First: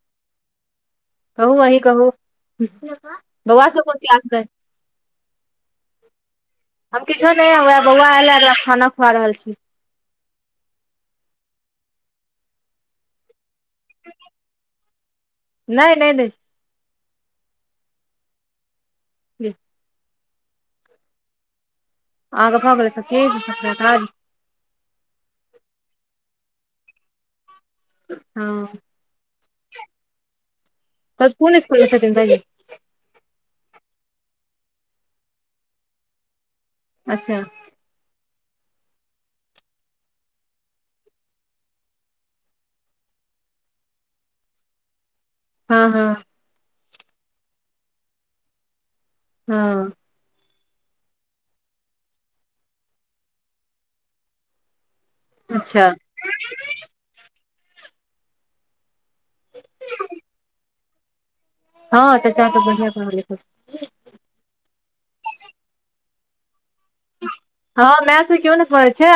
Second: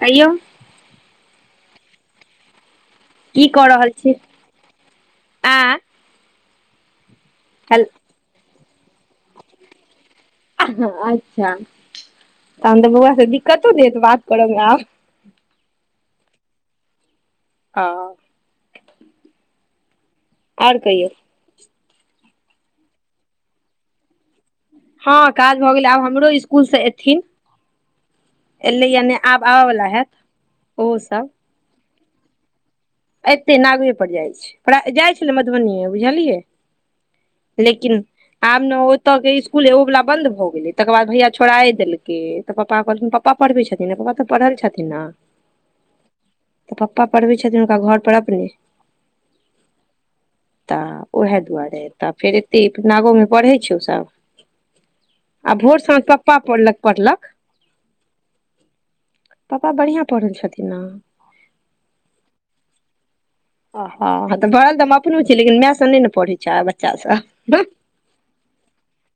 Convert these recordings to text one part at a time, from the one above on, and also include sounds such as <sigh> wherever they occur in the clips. कइयौ? कहू, अहिए कहू की कऽ बौआ, सभ रहल कोन छी क्लास आँ हम किछु नहि, हेल बौआके खाना खुआ रहल छी। अच्छा तहन तऽ बौआ दिक्कतो देत हेत बात करबमे आब। नहि नहि नहि ह ही ओर कहियौ? अहाँके भऽ गेल सभ चीज, सभ काज? हँ, काज भऽ गेलै। आब हमरो इसकुलसँ एथिन। हँ एलै यऽ नहि, आब आबऽ वाला हेत ओहो सभ। तऽ कोन स्कूलमे छथिन, भायजी? एतेक नजदीकपर जाइ छै, जाइ छल ने मधुबनी, बुझलियै। अच्छा लेकिन आब ने ओतयके स्कूल एगो वाला बन्द भऽ गेलै, तकर बाद भैया छोड़ाए देलकै। तऽ पप्पा कहलखिन, पप्पा पढ़बै छथिन ने? पप्पा तऽ पढ़ल लिखल छथिन ने। हँ हँ तऽ पप्पा पढ़बै छथिन हुनका घरपर अपने। हँ तऽ उएह दुआरे तऽ फेर एते नागो पढ़ै छौ उसभ। आ भोर अच्छा साँझ पढ़ै छौ। पप्पा पढ़ल लिखल छथिन, पप्पा बढ़ियाँ पढ़ल छथिन ने। हँ चाचा बढ़ियाँ पढ़ल लिखल छथिन। आ तऽ पढ़ल लिखल तऽ हमहूँ अपनो छियै, लेकिन मायसँ नहि ने पढ़ै छै बच्चा सभ। हँ मायसँ केओ नहि पढ़ै छै,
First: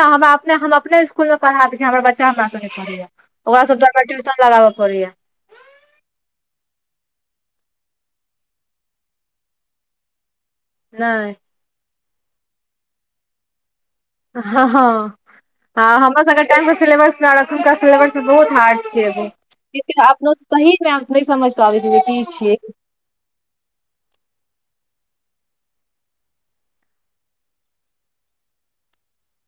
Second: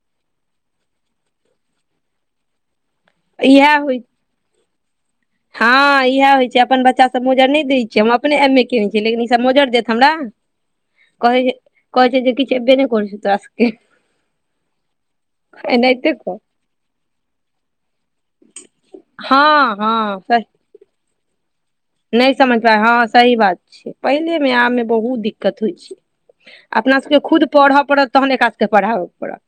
हम अपने स्कूलमे पढ़ा दै छी। हमर बच्चा सभ हमरा सँ पढ़ै छै। ओकरा इएह होइ सभके ट्यूशन लगाबऽ पड़ै छै। हँ इएह होइ छै अपन बच्चा सभ, मजा नहि दै छियै। हम अपने एम ए केलहुँ, लेकिन ई सभ मजा देत हमरा। नहि कहै छै जे किछु नहि करऽ छौ तोरा सभकेँ हँ हँ हँ हमर कह सबके टे सेबस मे एखुनका सिलेबस बहुत हार्ड छो हँ हँ <unintelligible> की नहि छियै समझ पाय हँ सही बात छै पहिलेमे आब मे बहुत दिक्कत होइ छै अपना सबके खुद पढ़य पड़त तहन एकरा सभके पढ़ाबय पड़त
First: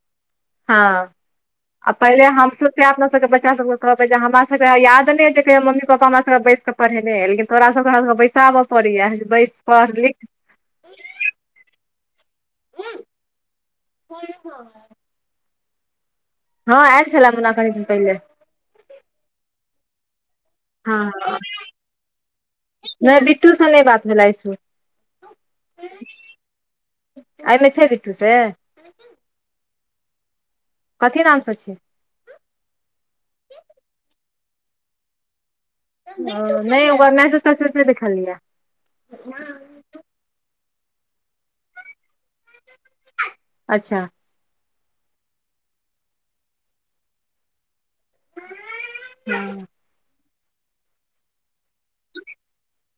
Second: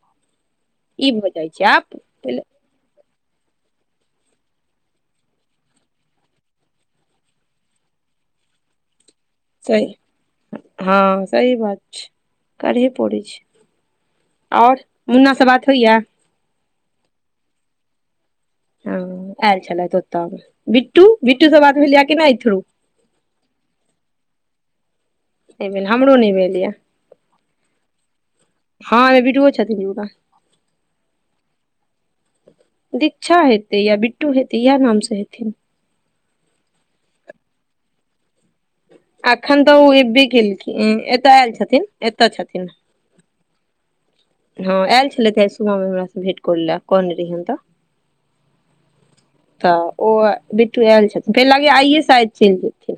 ई हँ भऽ जाइ छै आब पहिले हमस अपना सबके बच्चा सबके कहबै हमरा सबके याद नहि जे मम्मी पपापा हमरा सब बैस क पढ़ेने लेकिन तोरा सबराके बैसाब पड़यैस सही हँ सही बात छै करहे पड़ै छै ओर मुन्नासँ बात होइय हँ आ छल मुना कनि दिन पहिले ह आयल छलथ ओतय बिट्टू हँ बिट्टू सब बात भेल के नहि इरू नहि बिट्टूसँ नहि बात भेलइ छ भेल हमरो नहि भेल यऽ एहिमे छै बिट्टू से हँ छथिन कथी नामसँ छियै दीक्षा हेतै या बिट्टू हेतै इएह नामसँ हेथिन ओ नहि हा मैस तसे नहि देखिखल लिय एखन तऽ ओ एबे केलखिन एतऽ आयल छथिन एतऽ छथिन अच्छा हँ आयल छलथि ते आइ सुबहमे हमर से भेट करै लए कने रहियैन तऽ <unintelligible> तऽ ओ बेटू आयल छथिन फेर लागे आइए से आज चलि जेथिन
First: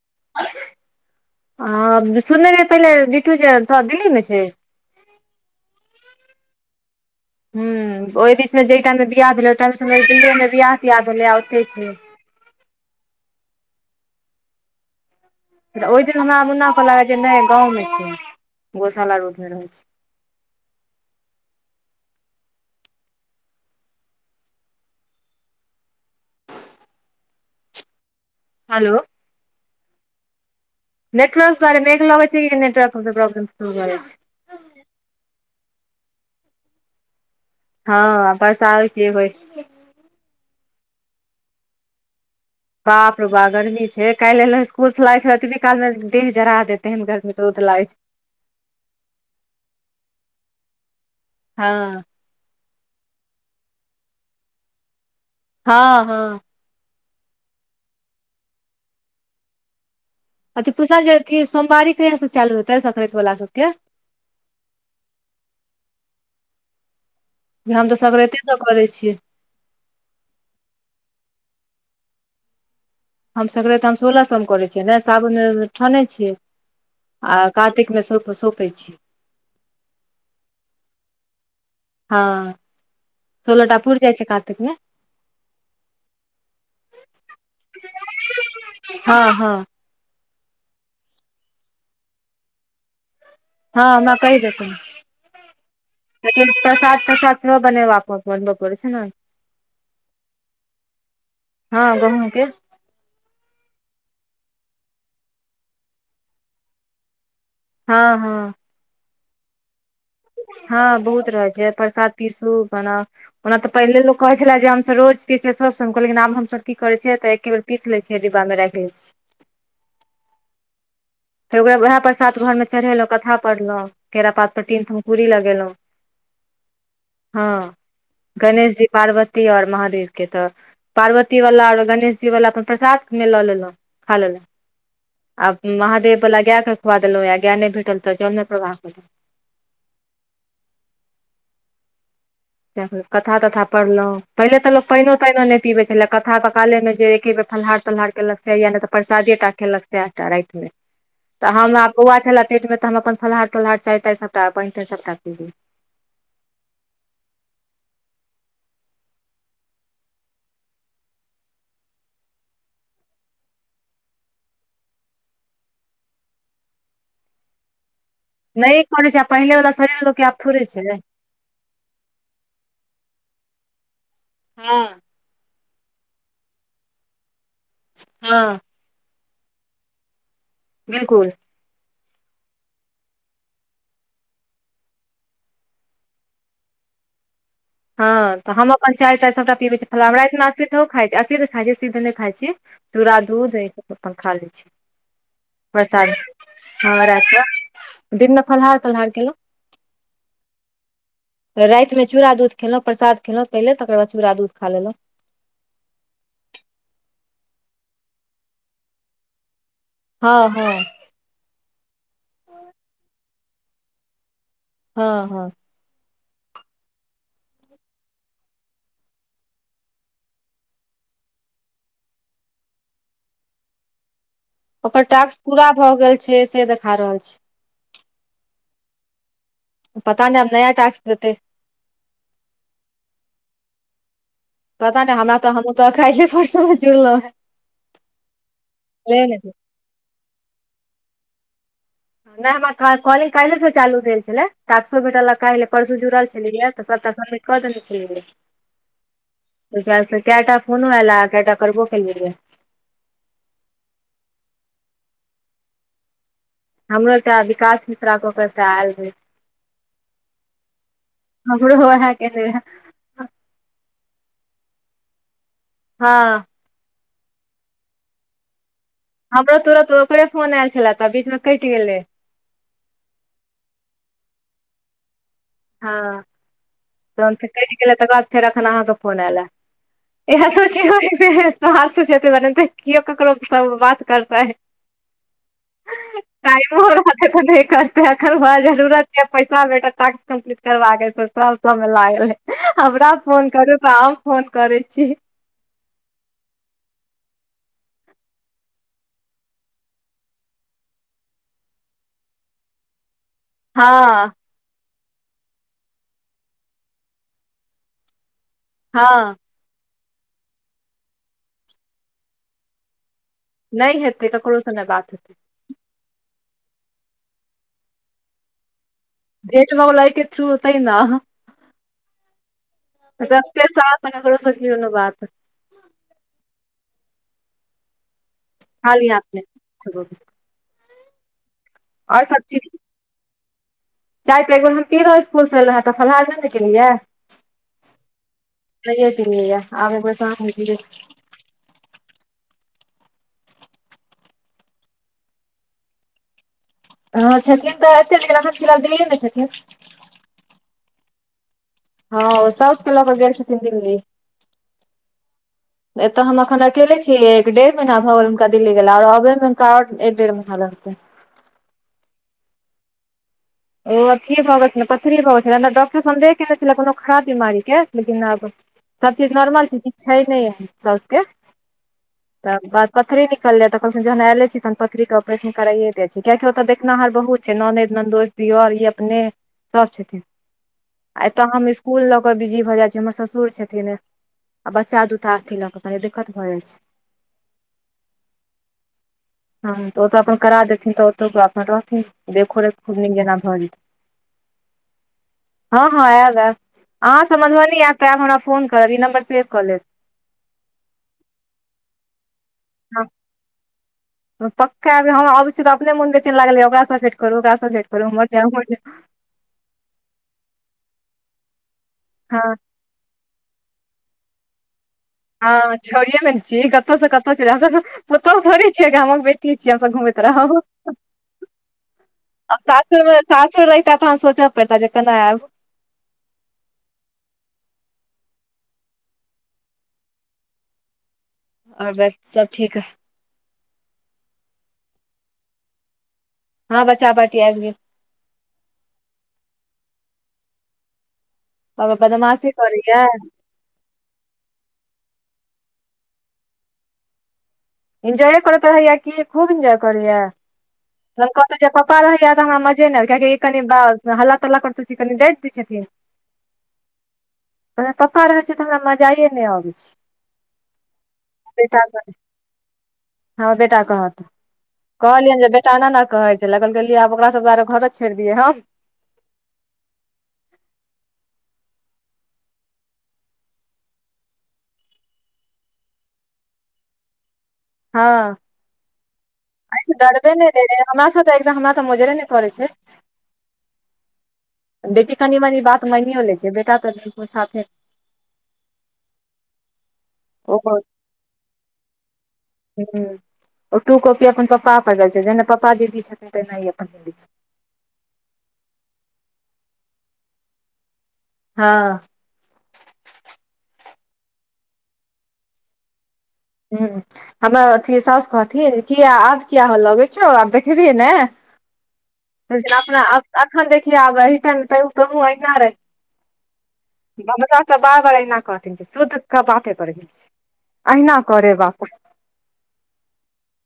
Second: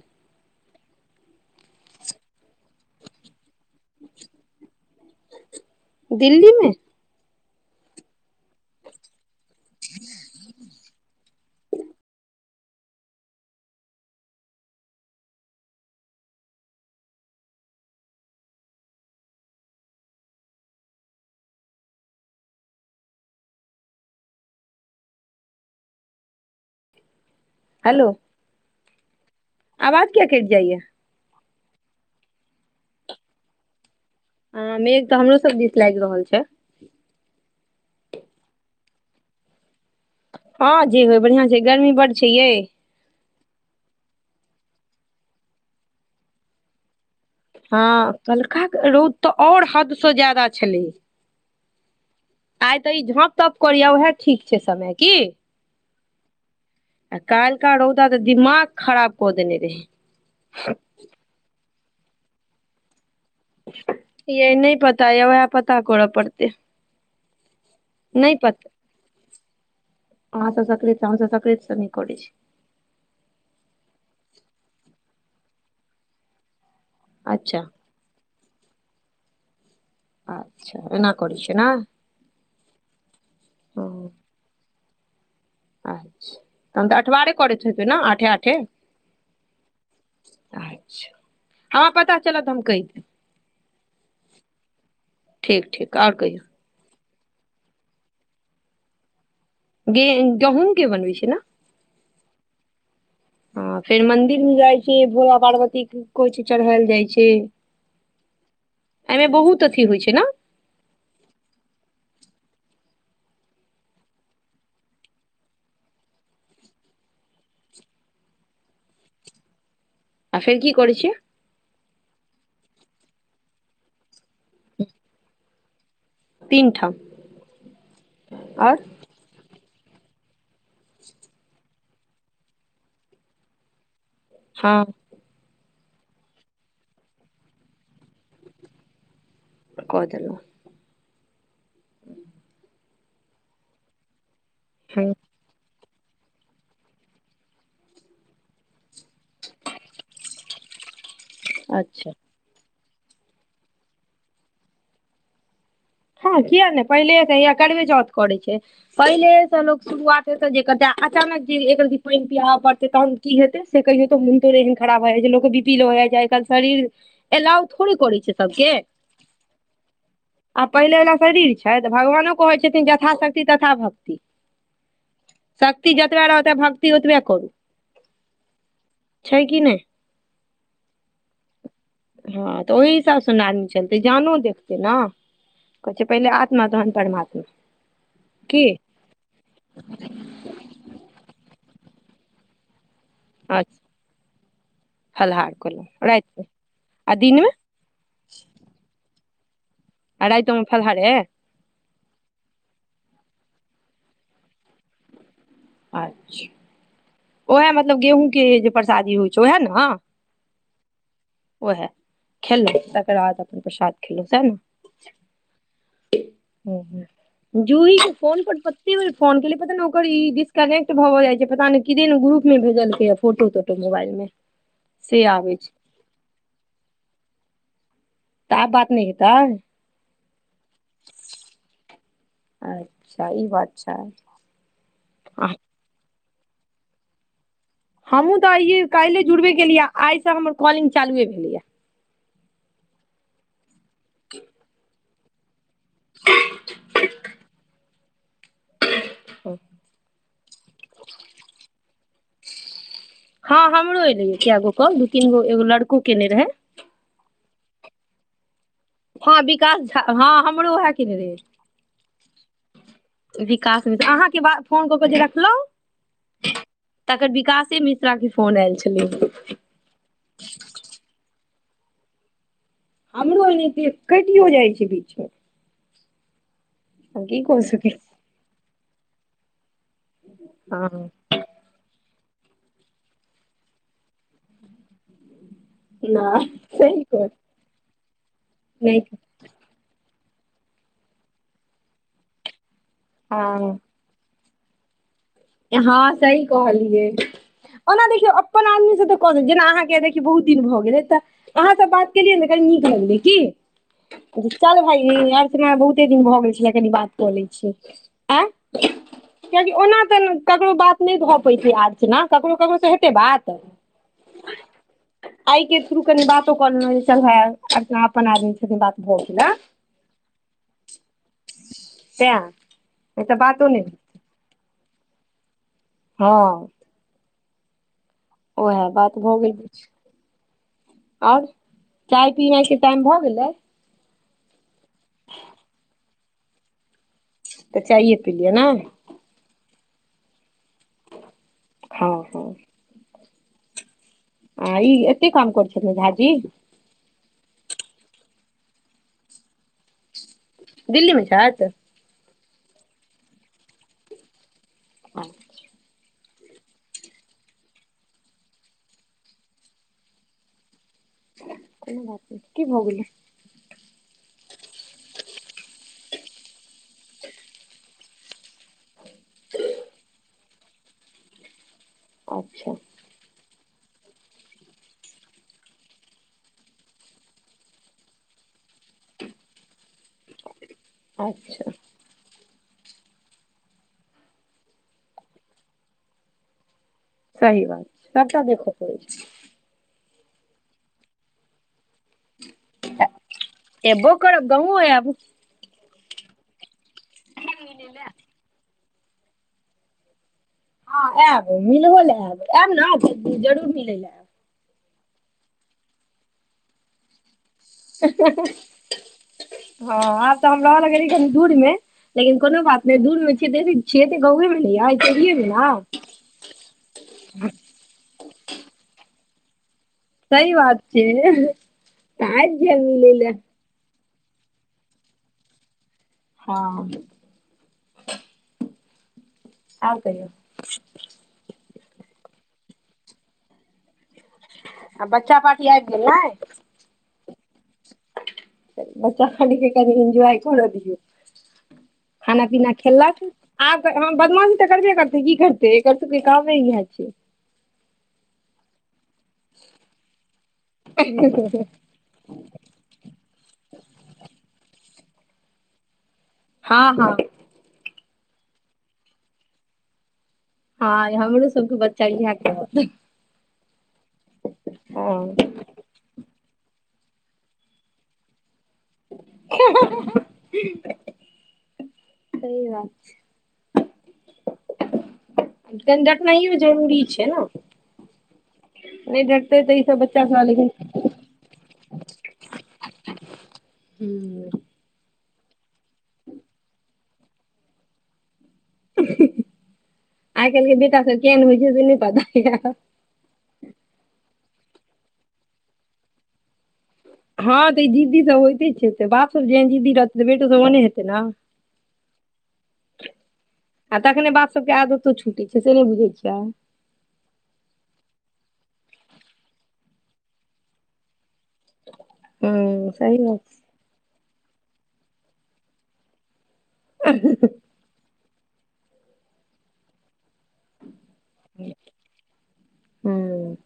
आ सुनने रह पहिले बिठू छै थ दिल्ली मे छै दिल्लीमे हूँ ओहि बीचमे जहि टाइममे बिआह भेलै ओहि टाइमसँ दिल्लेमे बियाह तिआह भेलै आ ओतहि छै ऽ ओहि दिन हमरा मुन क लाग जे नहि गाँवमे छीियै गौशाला रोड मे रहैत छी हेलो हेलो आवाज क्या कट जाइयए नेटवर्क दारे मेघ लग छै कि नेटवर्क प्रोब्म छै ह मेघ तऽ हमरो सब दिस लाग रहल छै हँ बस आै छ भइ हँ जे होय बढ़ियाआं छै गर्मी बड्ड छै ये बाप रू बा गर्मी छै काल्हबएल इसकुल छल त भी काल में देह जढ़ा देते हन गर्मी रौद लागै छै हँ कलकाके रौद तऽ आओर हदसँ ज्यदा छलै हँ आइ तऽ ई झाँप ताँप करिय उएह ठीक छै समय की हँ हँ आ काल्का रहौदा तऽ दिमाग खराब कऽ देने रहै अथी पूछल जेी सोमवारी कहिं से चालू हेतै सक्रंत वला सबके यह नहि पता य वएह पता करऽ पड़तै हम तऽ नहि सक्रते पता सभ करै छियै <unintelligible> हम संक्राति हम सोल स मे करे छियै ने साबुन ठाने छीियै आ अच्छा कातिक स संपै छी अच्छा एना करे छै ने हँ सोलह टापुर हँ जाइ छै कातिक मे अच्छा तहन तऽ अठबारे करैत हेतै ने आठे आठे हँ हँ अच्छा हमरा पता चलत तऽ हम कहि देब हँ हम कहि देत ठीक ठीक आर कहियौ प्रसाद त्रसाद सेहो बने बा बनबै पड़ै छै ने गे गहूँंम के बनबै छै ने हँ गहूँमके हँ फेर मंदिर मे जाइ छै भोला पार्वती के किछु चढ़ायल जाइ छै हँ हँ एमे बहुत अथि होइ छै ने हँ बहुत रहैत छै परसाद पिरसू बना ओना तऽ पहिले लोक कहैत छलै जे हमसभ रोज पियै छियै सभ संग लेकिन आब हमसभ कीै करै छियै तऽ एके बेर पीस लै छियै डिब्बा मे राइख लै छी आ फेर की करै छै फेर उएह प्रसाद घरमे चढ़ेलहुँ कथा पढ़लहुँ केरा पात पर टीन तीन ठाम हँ गणेश आओर जी पार्वती ओर महादेव के तऽ पार्वती वाला आओर गणेश जी वाला अपन प्रसाद मे लऽ लेलहुँं खा लेलहु हँ आब महादेवला गायकेँ खुआ देलहुँं या गाय नहि भेटल तऽ जलमे प्रवाह कहु कऽ देलहु कथा तथा पढ़लहुँ पहिले त लोग हँ पैनों तैनो नहि पीबै छल लेक कथा पकाले मे जे एके बेर फलहार तलहार के लग या ने तऽ परसादीटा खेलक सेहा राति मे तऽ हमरा अच्छा बौआ छल पेट मे तऽ हम अपन फलाहार तलहार चाय ताय सभटा पनि तनि सभटा पीै हँ किया नहि पहिले त अ करड़बे चौथ करै छै पहिले से लोकोग शुरुआत हेते जे क अचानक जे एकर पानि पिआबऽ पड़ते तहन क हेै से कहिय तो मोन तो एहन खराब भ जाइ छै लोकग बिपीलो हो जाइ छै आइ काल शरीर एलाऊ थोड़ी करै छै सबके नहि करय छै से पहिले बला शरीर लोक के आ थोड़े छै पहिलेवला शरीर छै तऽ भगवानो कहै छथिन यथाशक्ति तथा भक्ति हु शक्ति जतबे रहतै भक्ति ओतबे करू हँ छै कि नहि बिलकुल हँ तऽ ओहहि हिसाबसँ ने आदमी चलतै जानो देखतै ने कहै छै पहिले आत्मा तहन परमात्मा हँ तऽ की हम अपन चाय ताय सभटा पीबै छी रायत मे हम असीध खाइ छै असीध खाइ छै सीध नहि खाइ छै चूरा दूध अच्छा अपन खा लै छै फलाहार केलहुँ बरसाद रातिमे आ ह दिनमे दिन में फहलार तलहार के लौ आ राइतो मे फलहारे रातिमे चूड़ा दूध खेलहुँ प्रसाद खेलहुँ पहिले तकर बाद चूड़ा दूध खा लेलहुँ अच्छा ओएह मतलब गेहूँके जे परसादी होइ छै ओएह ने हँ हँ ओएह खेलहु तकर बाद अपन प्रसाद खेलहुं सह ने हँ हँ ह जूहि के फोन पर कत्ते बेर फोन केलीए पता ने ओकर डिस कनेक्ट भऽ भऽ जाइ छै पता नहि किदेन ग्रुप मे भेजलकै हं फोटो तोटो मोबाइल मे ओकर से टास्क आबै पूरा छै भऽ गेल छै से देखा रहल छै तऽ आब बात नहि हैतन पता नहिब नया टास्क देतै अच्छा ई बात छै पता नहि हमरा आ तऽ हमहूँ तऽ काइले परसुमे जुड़लहुँ हमहु तऽ आइये काइले हे जुड़बे केलिय आइ से हमर कॉलिंग चालुए भेले या नहि हमरा कॉलिंग काल्हिसँ चालू भेल छलै टाक्सो भेटल काइले परसू जुड़ल छलैयए तऽ सभटा सम्मिट कऽ देने छलियैै कैयटा फोन आइल हं कैयटा करबो केै हँ हमरो एलेयै कगो कह दू तीन गो एगो लड़को केने रहे हमरो एकटा विकास मिश्रा कऽ क एकटा तऽ आयल रहे हँ विकास झा हँ हमरो उएह कने रहे हमरो ओएह केने रहे विकासमे अहाँके ब फोन कऽ के जे देखखलहुँ हँ तकर विकासशे मि रा के फोन आयल छलै हमरो तुरंत ओकरे फोन आयल छले तऽ बीचमे कटि गेलै हमरो एनाहिते कटियो जाइ छै बीच मे हँ हम तहन की फेर कऽ कटि सकै गेलै तकर बाद छी फेर एखन अहाँके फोन आयलए इह हँ सोचिय <unintelligible> केओ ककरो स बात करतै नहि टाइमो सही कह रहतै त नहि करते अखन नहि जरूरत छै पैसा बेटा टास्क कम्पलीट कर मे लागल हे हमरा फोन हँ करू तऽ फोन करै छी हँ सही कहलियै ओना देखियौ अपन आदमी से तऽ कहऽ द जेना अहाँके देखियौ बहुत दिन भऽ गेलै तऽ अहाँ स बात केलियै ने कनि नीक लगलै की हँ चल भाई अर्चना बहुते दिन भऽ गेल छलै कनि बात कऽ लै छी आय हँ कियकि ओना तऽ ककरो बात नहि भऽ पैततै आज ने ककरो ककरोसँ हेतै बात नहि हेतै ककरो से नै बात हेतै आइ के थ्रू कनि बातो करलं चल हे अपन आदमी छथिन बात भऽ गेल हँ जेट म लइके थ्रू तै ने तैँ नहि तऽ जेते बातो नहि साल स ककरो स कियो न बात हाँ ओएह खाली बात हाथ भऽ गेल नहि आओर चाय पिना के टाइम भऽ गेलै चाह तऽ एक बेर हम पीलौं हं स्कूलसँ एल रहँ तऽ फलहार नहि ने केलियै तऽ चायए पिलियै ने <unintelligible> हँ हँ आ ई एतेक काम करथि झाजी ह छथिन तऽ एते अखन दिनाँ दिल्लीये ने छथिन दिल्लीमे छै तऽ हँ सउस लग क गेल छथिन दिल्ली <inaudible> एतऽ हम अखन अकेले छीिय एक डेढ़ महीना भऽ गेल हुनका दिल्ली गेला आओर अबे मे हा आ एक डेढ़ महीना लगते कोनो बात नहि कि भौ गेलै ओ अथी भऽ गेल छल पथरी भऽ गेल छला डॉक्टर सन्देह केने छलै कोनो खराब बीमारी के लेकिन आब सब चीज नॉर्मल छै किछ छै नहि साउसके तब अच्छा ब पथरी निकल जाय त कहल जहन एले छी तहन पथररी के ऑपेशन करइए दे द छै कियाकि ओतऽ देखनाहार बहुत छै ननद नन्दोइस दियर ई अपने सब छथिन आ एतऽ हम अच्छा इ कुल लऽ कऽ बिजी भऽ जाइत छै हमर ससुर छथिन आ बच्चा दुटा अथी लऽ कऽ कनि दिक्कत भऽ जाइत छै सही बात सबटा देखऽ परै छै हँ तऽ ओतऽ अपन करा देथिन तऽ ओतो रहथिन देखोरेखो निक जेना भऽ जेत छै एबो करब गाँवो आयब हँ हँ ऐब ऐब अहाँसब मधुबनी आयब त आब हम फोन करब ई नम्बर सेव कऽ लेब ह आयब मिलबो ल आयब हँ आयब ने जरूर मिलै ल आयब पक्का आयब हम अबै छी तऽ अपने मुन बेचैन लागयै य। ओकरा सँ भेंट करू ओकरा सं हँ आब तऽ हम रह लगी कनी दूर मे लेकिन हँ कोनो बात ने दूर में <unintelligible> छिये ते गावे मे ने य हँ छोड़ ने छी कतहुं कतहुं चैल जाइब हमसभ पुतौह थोड़ी छियै गामक बेटीय छिय हमस घु त सही बात छै तऽ आबि जायब मिलै सासुरमे लए सासुर तऽ तह सोचऽ पैर तऽ जे केना आयब हँ ह आब कहियौ आओर बस सब ठीक ह आ बच्चा पार्टी आबि गेल ने हँ बच्चा पार्टी आबि गेल बच्चा सब के कनि दिन एन्जॉय कर दीऔ और खाना बदमाशी पीना करैया खेलक आब तऽ बदमाशी तऽ करबे करतै की करतै एकर सबके कामे इएह छै इन्जॉय करैत रहैया कि खूब इन्जॉय करेया कत छै पऽरहै रहैया तऽ हमरा मजे नहि आबै य कियाकि कनि ह्ला तल्ला कर कनिडट दै छथिन हँ हँ ओ पप्पा रहै छैय तऽ हमरा मजाइए नहि अबै छैय हँ हमरो सबके बच्चा कहत कहलियै जे बेटा एना ने कहै छै लगल गेलियै आब ओकरा सब दआरे घरे छोड़ि दियै हँ <inaudible> सहि बात छै कनि डटनाइो जरूरी छै ने हँ नहि डटतेै तऽ ई सब बच्चा <inaudible> म हमरा तऽ मजरे नहि करै छै हूँ बेटी कनि मनि बात मानओ लै छै बेटा तऽ साफे नय आइ ओ काइल के बेटा सब केहेन होइ छै से नहि पता हुँ ओ टू कॉपी अपन प्पा पर गेल छै जेना प्पा जिद्दी छथिन तहिना ई अपन दै छै हँ तऽ ई जिद्दी सब होयइते छै तऽ बाप सब जेहन जीद्दी रहतै तऽ बेटो सब ओने हेतै ने हँ आ तखने बात सबके आदतो छुटी छै से नहि बुझै छियै हू हमर अथि साॅस कहथिन किया आब किया होलगै छौ आब देखेबि ने हूँ अपना सही बात अखन छै देखि आब एहिठ त कह अहिना रहै भदशा सब बार बार अहिना कहथिन शुद्ध के बाते पर गेल छै अहिना कोरे बाप हूँ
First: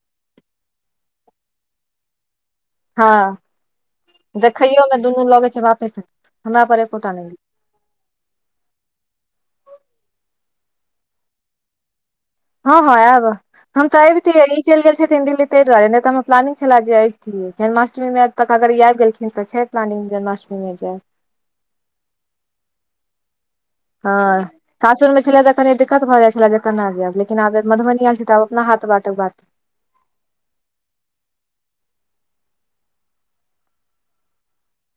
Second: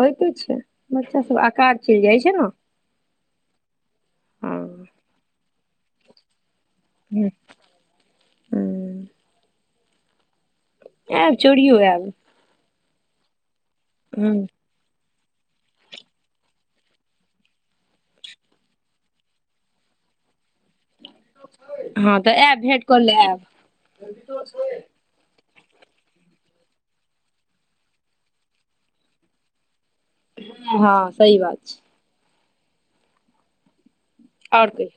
होयइते छैय बच्चा सब आकार चलि जाइ छैर न हँ देखयो मे दुनू लगे छै बापेसन हमरा पर एकोटा नहि गेल हूँ आयब चुड़ीओ आयब हँ हँ आब हम त अइबते हूँ चलि गेलथिन दिल्ली ताहि दुआरे नहि तऽ हम प्लानिंगग छले जे आबितियै जन्माष्टमी मे तक अगर ई आबि गेलखिन तऽ छै प्लानिंग जन्माष्टमी जे हँ तऽ आयब भेंट कर ले आयब हाँ सासुर में छलैया त कनि दिक्कत भऽ जाइ छलै जे केना जाय लेकिनब मधुबनी आयल छी तऽ आब अपना हथ बाटक बात हँ सहि बात छै आओर की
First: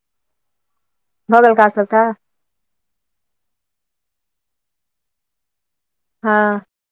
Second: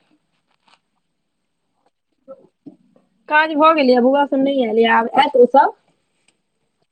भऽ गेल काज सबटा काज भऽ गेलै बौआा सब नहि आयल आब आत ओ सब हँ